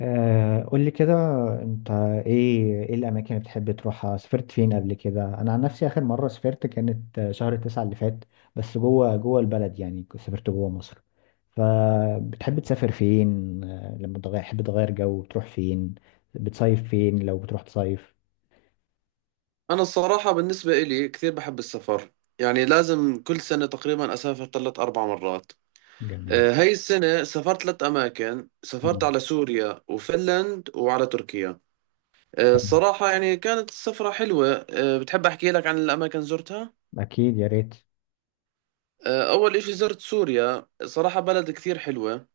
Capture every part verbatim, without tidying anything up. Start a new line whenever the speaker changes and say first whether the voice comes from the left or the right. left: آه، قول لي كده. انت، ايه ايه الاماكن اللي بتحب تروحها؟ سافرت فين قبل كده؟ انا عن نفسي اخر مره سافرت كانت آه، شهر تسعة اللي فات، بس جوه جوه البلد، يعني كنت سافرت جوه مصر. فبتحب تسافر فين؟ آه، لما تغير، تحب تغير جو، بتروح فين؟ بتصيف فين لو بتروح تصيف؟
right: أنا الصراحة بالنسبة إلي كثير بحب السفر. يعني لازم كل سنة تقريبا أسافر ثلاث أربع مرات.
left: جميل.
right: آه، هاي السنة سافرت ثلاث أماكن، سافرت
left: مم.
right: على سوريا وفنلند وعلى تركيا. آه،
left: حلو.
right: الصراحة يعني كانت السفرة حلوة. آه، بتحب أحكي لك عن الأماكن زرتها؟
left: اكيد، يا ريت.
right: آه، أول إشي زرت سوريا، صراحة بلد كثير حلوة،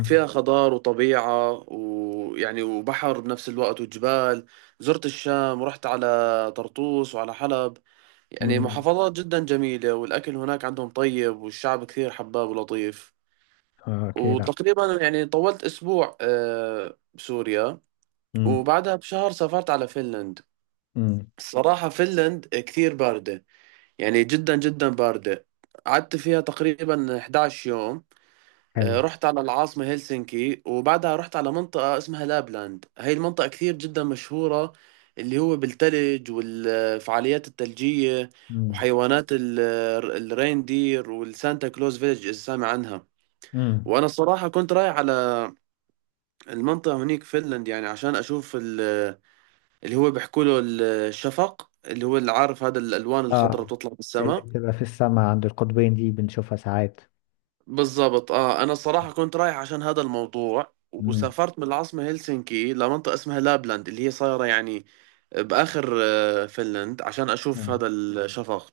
right: فيها خضار وطبيعة ويعني وبحر بنفس الوقت وجبال. زرت الشام ورحت على طرطوس وعلى حلب، يعني
left: مم.
right: محافظات جدا جميلة، والأكل هناك عندهم طيب، والشعب كثير حباب ولطيف.
left: آه، اكيد.
right: وتقريبا يعني طولت أسبوع آه، بسوريا.
left: مم.
right: وبعدها بشهر سافرت على فنلند.
left: مم.
right: الصراحة فنلند كثير باردة، يعني جدا جدا باردة. قعدت فيها تقريبا حداشر يوم. آه،
left: حلو.
right: رحت على العاصمة هلسنكي، وبعدها رحت على منطقة اسمها لابلاند. هاي المنطقة كثير جدا مشهورة، اللي هو بالثلج والفعاليات الثلجية
left: مم.
right: وحيوانات ال- الريندير والسانتا كلوز فيلج، إذا سامع عنها.
left: مم.
right: وأنا الصراحة كنت رايح على المنطقة هنيك فنلند يعني عشان أشوف ال- اللي هو بيحكوا له الشفق، اللي هو اللي عارف هذا الألوان
left: اه،
right: الخضراء بتطلع
left: اللي
right: بالسماء.
left: بتبقى في السماء عند القطبين، دي بنشوفها ساعات.
right: بالضبط، اه، انا الصراحه كنت رايح عشان هذا الموضوع،
left: امم.
right: وسافرت من العاصمه هلسنكي لمنطقه اسمها لابلاند اللي هي صايره يعني باخر آه، فنلند عشان اشوف
left: آه.
right: هذا الشفق.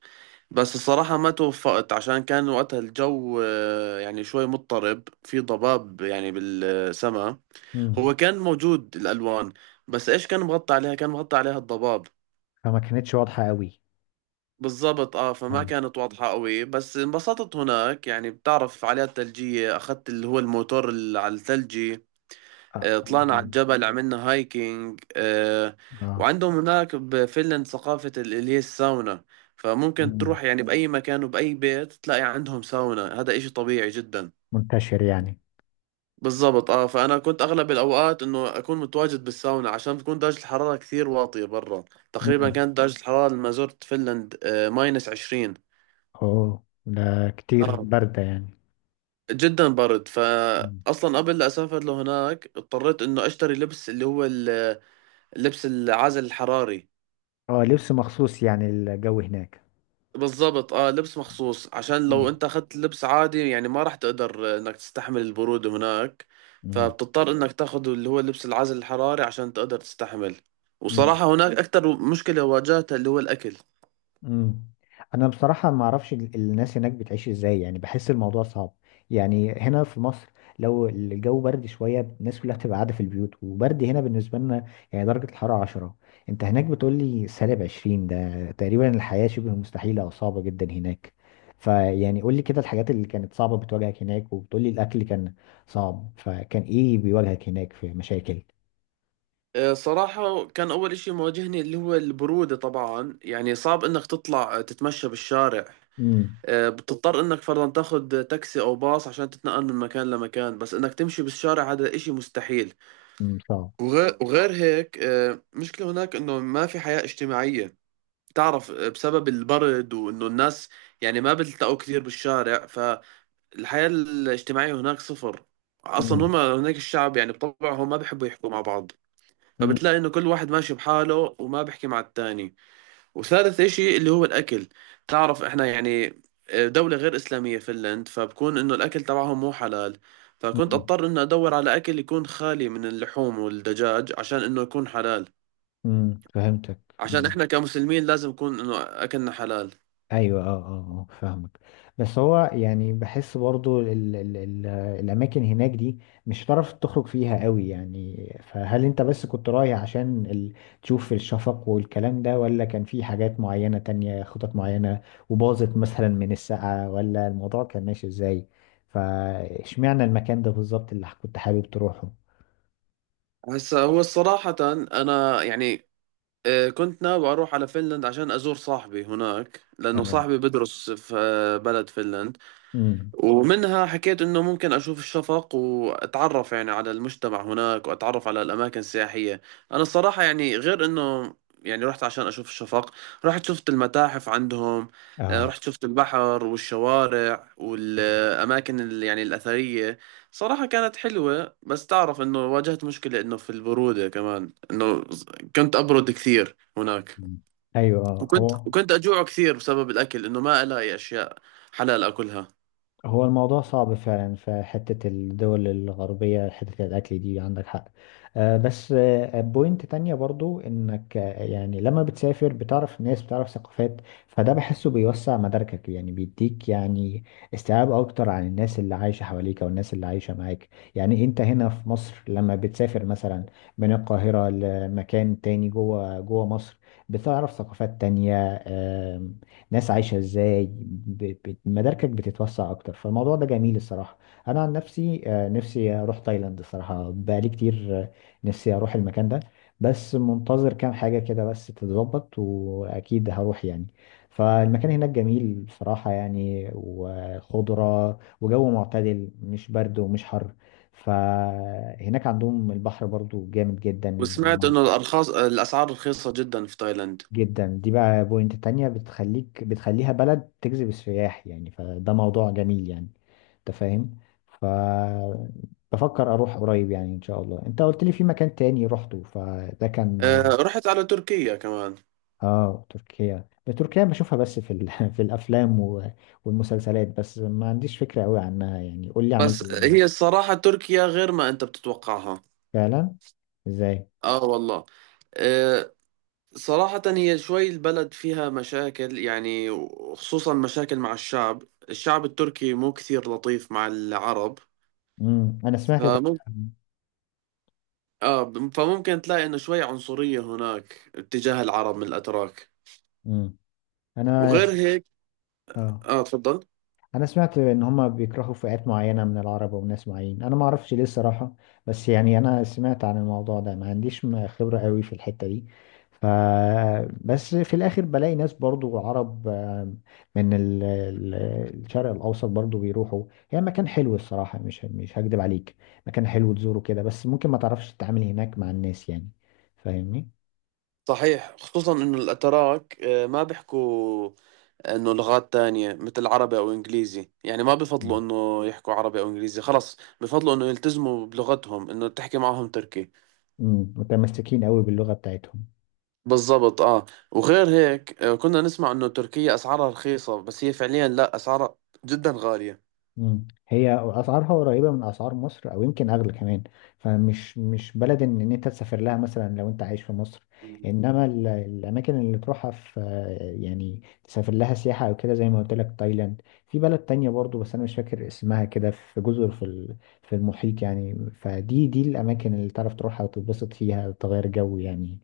right: بس الصراحه ما توفقت، عشان كان وقتها الجو آه، يعني شوي مضطرب، في ضباب يعني بالسماء.
left: امم.
right: هو كان موجود الالوان، بس ايش، كان مغطى عليها، كان مغطى عليها الضباب.
left: فما كانتش واضحة قوي.
right: بالضبط، اه، فما
left: اه.
right: كانت واضحة قوي، بس انبسطت هناك. يعني بتعرف فعاليات ثلجية، اخذت اللي هو الموتور اللي على الثلجي.
left: اه.
right: آه، طلعنا على الجبل، عملنا هايكينج آه،
left: آه.
right: وعندهم هناك بفنلند ثقافة ال- اللي هي الساونا، فممكن
left: مم.
right: تروح يعني بأي مكان وبأي بيت تلاقي عندهم ساونا، هذا إشي طبيعي جدا.
left: منتشر يعني.
right: بالضبط، اه، فأنا كنت أغلب الأوقات إنه أكون متواجد بالساونا عشان تكون درجة الحرارة كثير واطية برا. تقريبا
left: امم.
right: كانت درجة الحرارة لما زرت فنلند ماينس عشرين.
left: اوه ده كتير
right: اه
left: باردة يعني.
right: جدا برد،
left: مم.
right: فاصلا قبل لا اسافر لهناك اضطريت انه اشتري لبس اللي هو ال- اللبس العازل الحراري.
left: اه، لبس مخصوص يعني الجو هناك.
right: بالضبط، اه، لبس مخصوص، عشان لو انت اخذت لبس عادي يعني ما راح تقدر انك تستحمل البرودة هناك، فبتضطر انك تاخذ اللي هو لبس العازل الحراري عشان تقدر تستحمل.
left: امم.
right: وصراحة هناك اكثر مشكلة واجهتها اللي هو الاكل.
left: مم. انا بصراحه ما اعرفش ال- الناس هناك بتعيش ازاي، يعني بحس الموضوع صعب. يعني هنا في مصر، لو الجو برد شويه، الناس كلها بتبقى قاعده في البيوت، وبرد هنا بالنسبه لنا يعني درجه الحراره عشرة. انت هناك بتقول لي سالب عشرين، ده تقريبا الحياه شبه مستحيله او صعبه جدا هناك. فيعني قول لي كده الحاجات اللي كانت صعبه بتواجهك هناك، وبتقول لي الاكل كان صعب، فكان ايه بيواجهك هناك في مشاكل؟
right: آه، صراحة كان أول إشي مواجهني اللي هو البرودة، طبعا يعني صعب إنك تطلع تتمشى بالشارع.
left: امم.
right: آه، بتضطر انك فرضا تاخذ تاكسي او باص عشان تتنقل من مكان لمكان، بس انك تمشي بالشارع هذا اشي مستحيل.
left: صعب.
right: وغير, وغير هيك آه، مشكلة هناك انه ما في حياة اجتماعية. تعرف، آه، بسبب البرد، وانه الناس يعني ما بتلتقوا كثير بالشارع، فالحياة الاجتماعية هناك صفر. اصلا هم
left: امم.
right: هناك الشعب يعني بطبعهم ما بيحبوا يحكوا مع بعض،
left: امم.
right: فبتلاقي انه كل واحد ماشي بحاله وما بيحكي مع التاني. وثالث إشي اللي هو الأكل. تعرف إحنا يعني آه، دولة غير إسلامية فنلند، فبكون إنه الأكل تبعهم مو حلال، فكنت أضطر إنه أدور على أكل يكون خالي من اللحوم والدجاج عشان إنه يكون حلال،
left: امم، فهمتك.
right: عشان إحنا كمسلمين لازم يكون إنه أكلنا حلال.
left: ايوه. اه. اه. آه، فاهمك. بس هو يعني بحس برضو ال ال ال الاماكن هناك دي مش هتعرف تخرج فيها قوي يعني. فهل انت بس كنت رايح عشان ال تشوف الشفق والكلام ده، ولا كان في حاجات معينة تانية، خطط معينة وباظت مثلا من السقعة، ولا الموضوع كان ماشي ازاي؟ فاشمعنى المكان ده بالظبط اللي كنت حابب تروحه؟
right: هسا هو صراحة، أنا يعني آه، كنت ناوي أروح على فنلند عشان أزور صاحبي هناك، لأنه
left: اه.
right: صاحبي بدرس في آه، بلد فنلند.
left: امم.
right: ومنها حكيت انه ممكن اشوف الشفق واتعرف يعني على المجتمع هناك، واتعرف على الاماكن السياحية. انا الصراحة يعني غير انه، يعني رحت عشان اشوف الشفق، رحت شفت المتاحف عندهم، آه،
left: اه.
right: رحت شفت البحر والشوارع والاماكن ال- يعني الاثرية. صراحة كانت حلوة، بس تعرف انه واجهت مشكلة، انه في البرودة كمان، انه كنت ابرد كثير هناك،
left: مم. ايوه. آه،
right: وكنت
left: هو
right: وكنت اجوع كثير بسبب الاكل، انه ما الاقي اشياء حلال اكلها.
left: هو الموضوع صعب فعلا في حتة الدول الغربية، حتة الأكل دي عندك حق. آه، بس آه، بوينت تانية برضو إنك، آه، يعني لما بتسافر بتعرف ناس، بتعرف ثقافات، فده بحسه بيوسع مداركك يعني، بيديك يعني استيعاب أكتر عن الناس اللي عايشة حواليك أو الناس اللي عايشة معاك. يعني أنت هنا في مصر لما بتسافر مثلا من القاهرة لمكان تاني، جوه جوه مصر، بتعرف ثقافات تانية، ناس عايشه ازاي، ب- ب- مداركك بتتوسع اكتر، فالموضوع ده جميل الصراحه. انا عن نفسي آه، نفسي اروح تايلاند الصراحه، بقالي كتير آه، نفسي اروح المكان ده، بس منتظر كام حاجه كده بس تتظبط، واكيد هروح يعني. فالمكان هناك جميل بصراحه يعني، وخضره وجو معتدل، مش برد ومش حر. فهناك عندهم البحر برضو جامد جدا.
right: وسمعت انه الارخاص الاسعار رخيصه جدا في تايلاند.
left: جدا، دي بقى بوينت تانية بتخليك، بتخليها بلد تجذب السياح يعني، فده موضوع جميل يعني، انت فاهم. ف، بفكر اروح قريب يعني ان شاء الله. انت قلت لي في مكان تاني رحته، فده كان؟
right: آه، رحت على تركيا كمان.
left: اه، تركيا. تركيا بشوفها بس في ال... في الافلام و... والمسلسلات، بس ما عنديش فكرة قوي عنها. يعني قول لي عملت
right: بس
left: ايه هناك.
right: هي الصراحه تركيا غير ما انت بتتوقعها.
left: فعلا. ازاي؟
right: اه والله، آه، صراحه هي شوي البلد فيها مشاكل، يعني وخصوصا مشاكل مع الشعب. الشعب التركي مو كثير لطيف مع العرب،
left: امم، انا سمعت ده.
right: فممكن اه فممكن تلاقي انه شوي عنصريه هناك اتجاه العرب من الاتراك.
left: امم. انا
right: وغير
left: س...
right: هيك،
left: اه،
right: اه تفضل.
left: انا سمعت ان هما بيكرهوا فئات معينه من العرب وناس معين، انا ما اعرفش ليه الصراحه، بس يعني انا سمعت عن الموضوع ده، ما عنديش م- خبره قوي في الحته دي. ف، بس في الاخر بلاقي ناس برضو عرب، آه، من ال- ال- الشرق الاوسط برضو بيروحوا. هي مكان حلو الصراحه، مش مش هكدب عليك. مكان حلو تزوره كده، بس ممكن ما تعرفش تتعامل هناك مع الناس يعني، فاهمني.
right: صحيح، خصوصا انه الاتراك آه، ما بيحكوا انه لغات تانية مثل عربي او انجليزي، يعني ما بفضلوا
left: مم.
right: انه يحكوا عربي او انجليزي، خلص بفضلوا انه يلتزموا بلغتهم، انه تحكي معهم تركي.
left: مم، متمسكين قوي باللغه بتاعتهم.
right: بالضبط، اه. وغير هيك آه، كنا نسمع انه تركيا اسعارها رخيصة، بس هي فعليا لا، اسعارها جدا غالية.
left: مم. هي اسعارها قريبه من اسعار مصر، او يمكن اغلى كمان. فمش مش بلد ان إن انت تسافر لها مثلا لو انت عايش في مصر.
right: مم.
left: انما ال- الاماكن اللي تروحها في، يعني تسافر لها سياحه او كده، زي ما قلت لك تايلاند. في بلد تانية برضو بس انا مش فاكر اسمها كده، في جزر في ال- في المحيط يعني. فدي دي الاماكن اللي تعرف تروحها وتتبسط فيها، تغير جو يعني،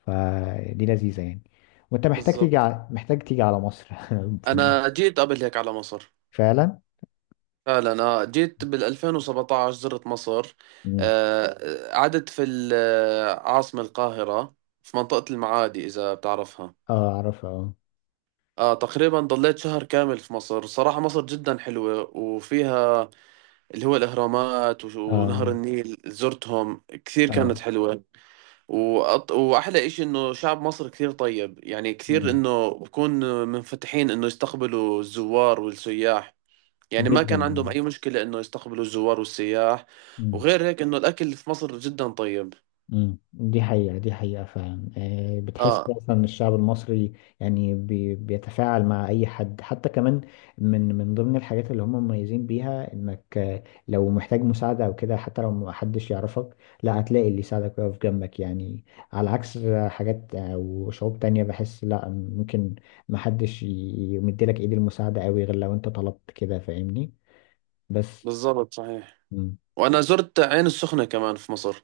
left: فدي لذيذه يعني. وانت محتاج تيجي
right: بالضبط.
left: ع- محتاج تيجي على مصر في مصر.
right: انا جيت قبل هيك على مصر.
left: فعلا.
right: فعلا، اه، جيت بال ألفين وسبعة عشر، زرت مصر.
left: مم.
right: آه، آه، قعدت في العاصمة القاهرة، في منطقة المعادي، إذا بتعرفها.
left: اه، اعرفها، اه.
right: آه تقريبا ضليت شهر كامل في مصر. صراحة مصر جدا حلوة، وفيها اللي هو الأهرامات وش- ونهر
left: اه.
right: النيل، زرتهم كثير،
left: اه.
right: كانت حلوة. وأط... وأحلى إشي إنه شعب مصر كثير طيب، يعني كثير
left: مم.
right: إنه بكون منفتحين إنه يستقبلوا الزوار والسياح، يعني ما
left: جدا.
right: كان عندهم
left: مم.
right: أي مشكلة إنه يستقبلوا الزوار والسياح. وغير هيك إنه الأكل في مصر جدا طيب.
left: مم. دي حقيقة، دي حقيقة فعلا. آه، بتحس
right: آه
left: أصلا الشعب المصري يعني بي بيتفاعل مع أي حد. حتى كمان من من ضمن الحاجات اللي هم مميزين بيها إنك، آه، لو محتاج مساعدة أو كده، حتى لو محدش يعرفك، لا، هتلاقي اللي يساعدك ويقف جنبك يعني. على عكس حاجات أو شعوب تانية بحس، لا ممكن محدش ي- يمدلك إيد المساعدة أوي غير لو أنت طلبت كده، فاهمني. بس،
right: بالضبط صحيح.
left: مم.
right: وأنا زرت عين السخنة كمان في مصر.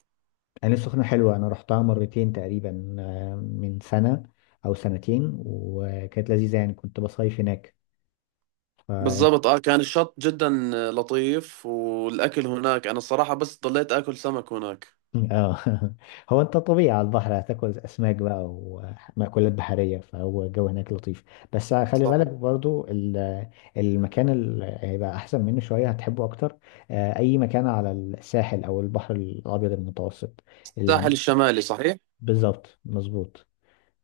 left: عين السخنة حلوة، أنا رحتها مرتين تقريبا آه، من سنة أو سنتين، وكانت لذيذة يعني، كنت بصيف هناك. ف...
right: بالضبط، اه، كان الشط جدا لطيف، والاكل هناك انا الصراحه بس ضليت اكل سمك هناك.
left: اه. هو أنت طبيعي على البحر هتاكل أسماك بقى ومأكولات بحرية، فهو الجو هناك لطيف. بس خلي بالك
right: صحيح.
left: برضو ال- المكان اللي هيبقى أحسن منه شوية هتحبه أكتر. آه، أي مكان على الساحل أو البحر الأبيض المتوسط،
right: الساحل
left: الأماكن-
right: الشمالي، صحيح.
left: بالظبط، مظبوط.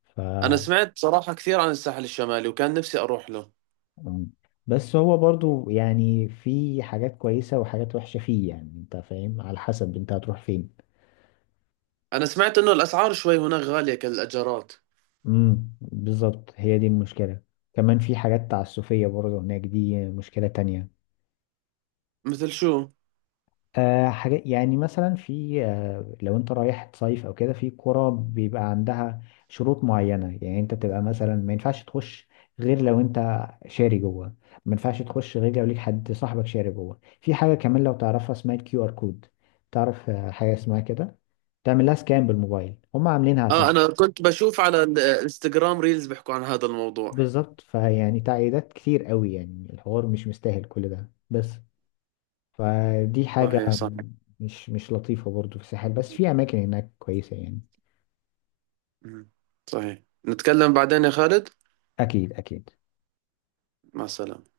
left: ف،
right: انا سمعت صراحه كثير عن الساحل الشمالي، وكان نفسي اروح له.
left: مم. بس هو برضو يعني في حاجات كويسة وحاجات وحشة فيه يعني، انت فاهم، على حسب انت هتروح فين.
right: انا سمعت انه الاسعار شوي هناك غاليه كالاجارات.
left: امم، بالظبط، هي دي المشكلة. كمان في حاجات تعسفية برضو هناك، دي مشكلة تانية.
right: مثل شو؟
left: آه، حاجات يعني مثلا في، آه، لو انت رايح تصيف او كده، في قرى بيبقى عندها شروط معينة يعني، انت بتبقى مثلا ما ينفعش تخش غير لو انت شاري جوه، ما ينفعش تخش غير لو ليك حد صاحبك شاري جوه في حاجة. كمان لو تعرفها اسمها الكيو ار كود، تعرف آه، حاجة اسمها كده، تعمل لها سكان بالموبايل، هم عاملينها عشان،
right: اه انا كنت بشوف على الانستغرام ريلز بيحكوا عن هذا الموضوع.
left: بالظبط. فيعني تعقيدات كتير قوي يعني، الحوار مش مستاهل كل ده بس، فدي
right: صحيح
left: حاجة
right: صحيح.
left: مش مش لطيفة برضو في الساحل، بس في أماكن هناك كويسة يعني.
right: مم. صحيح، نتكلم بعدين يا خالد.
left: أكيد، أكيد.
right: مع السلامه.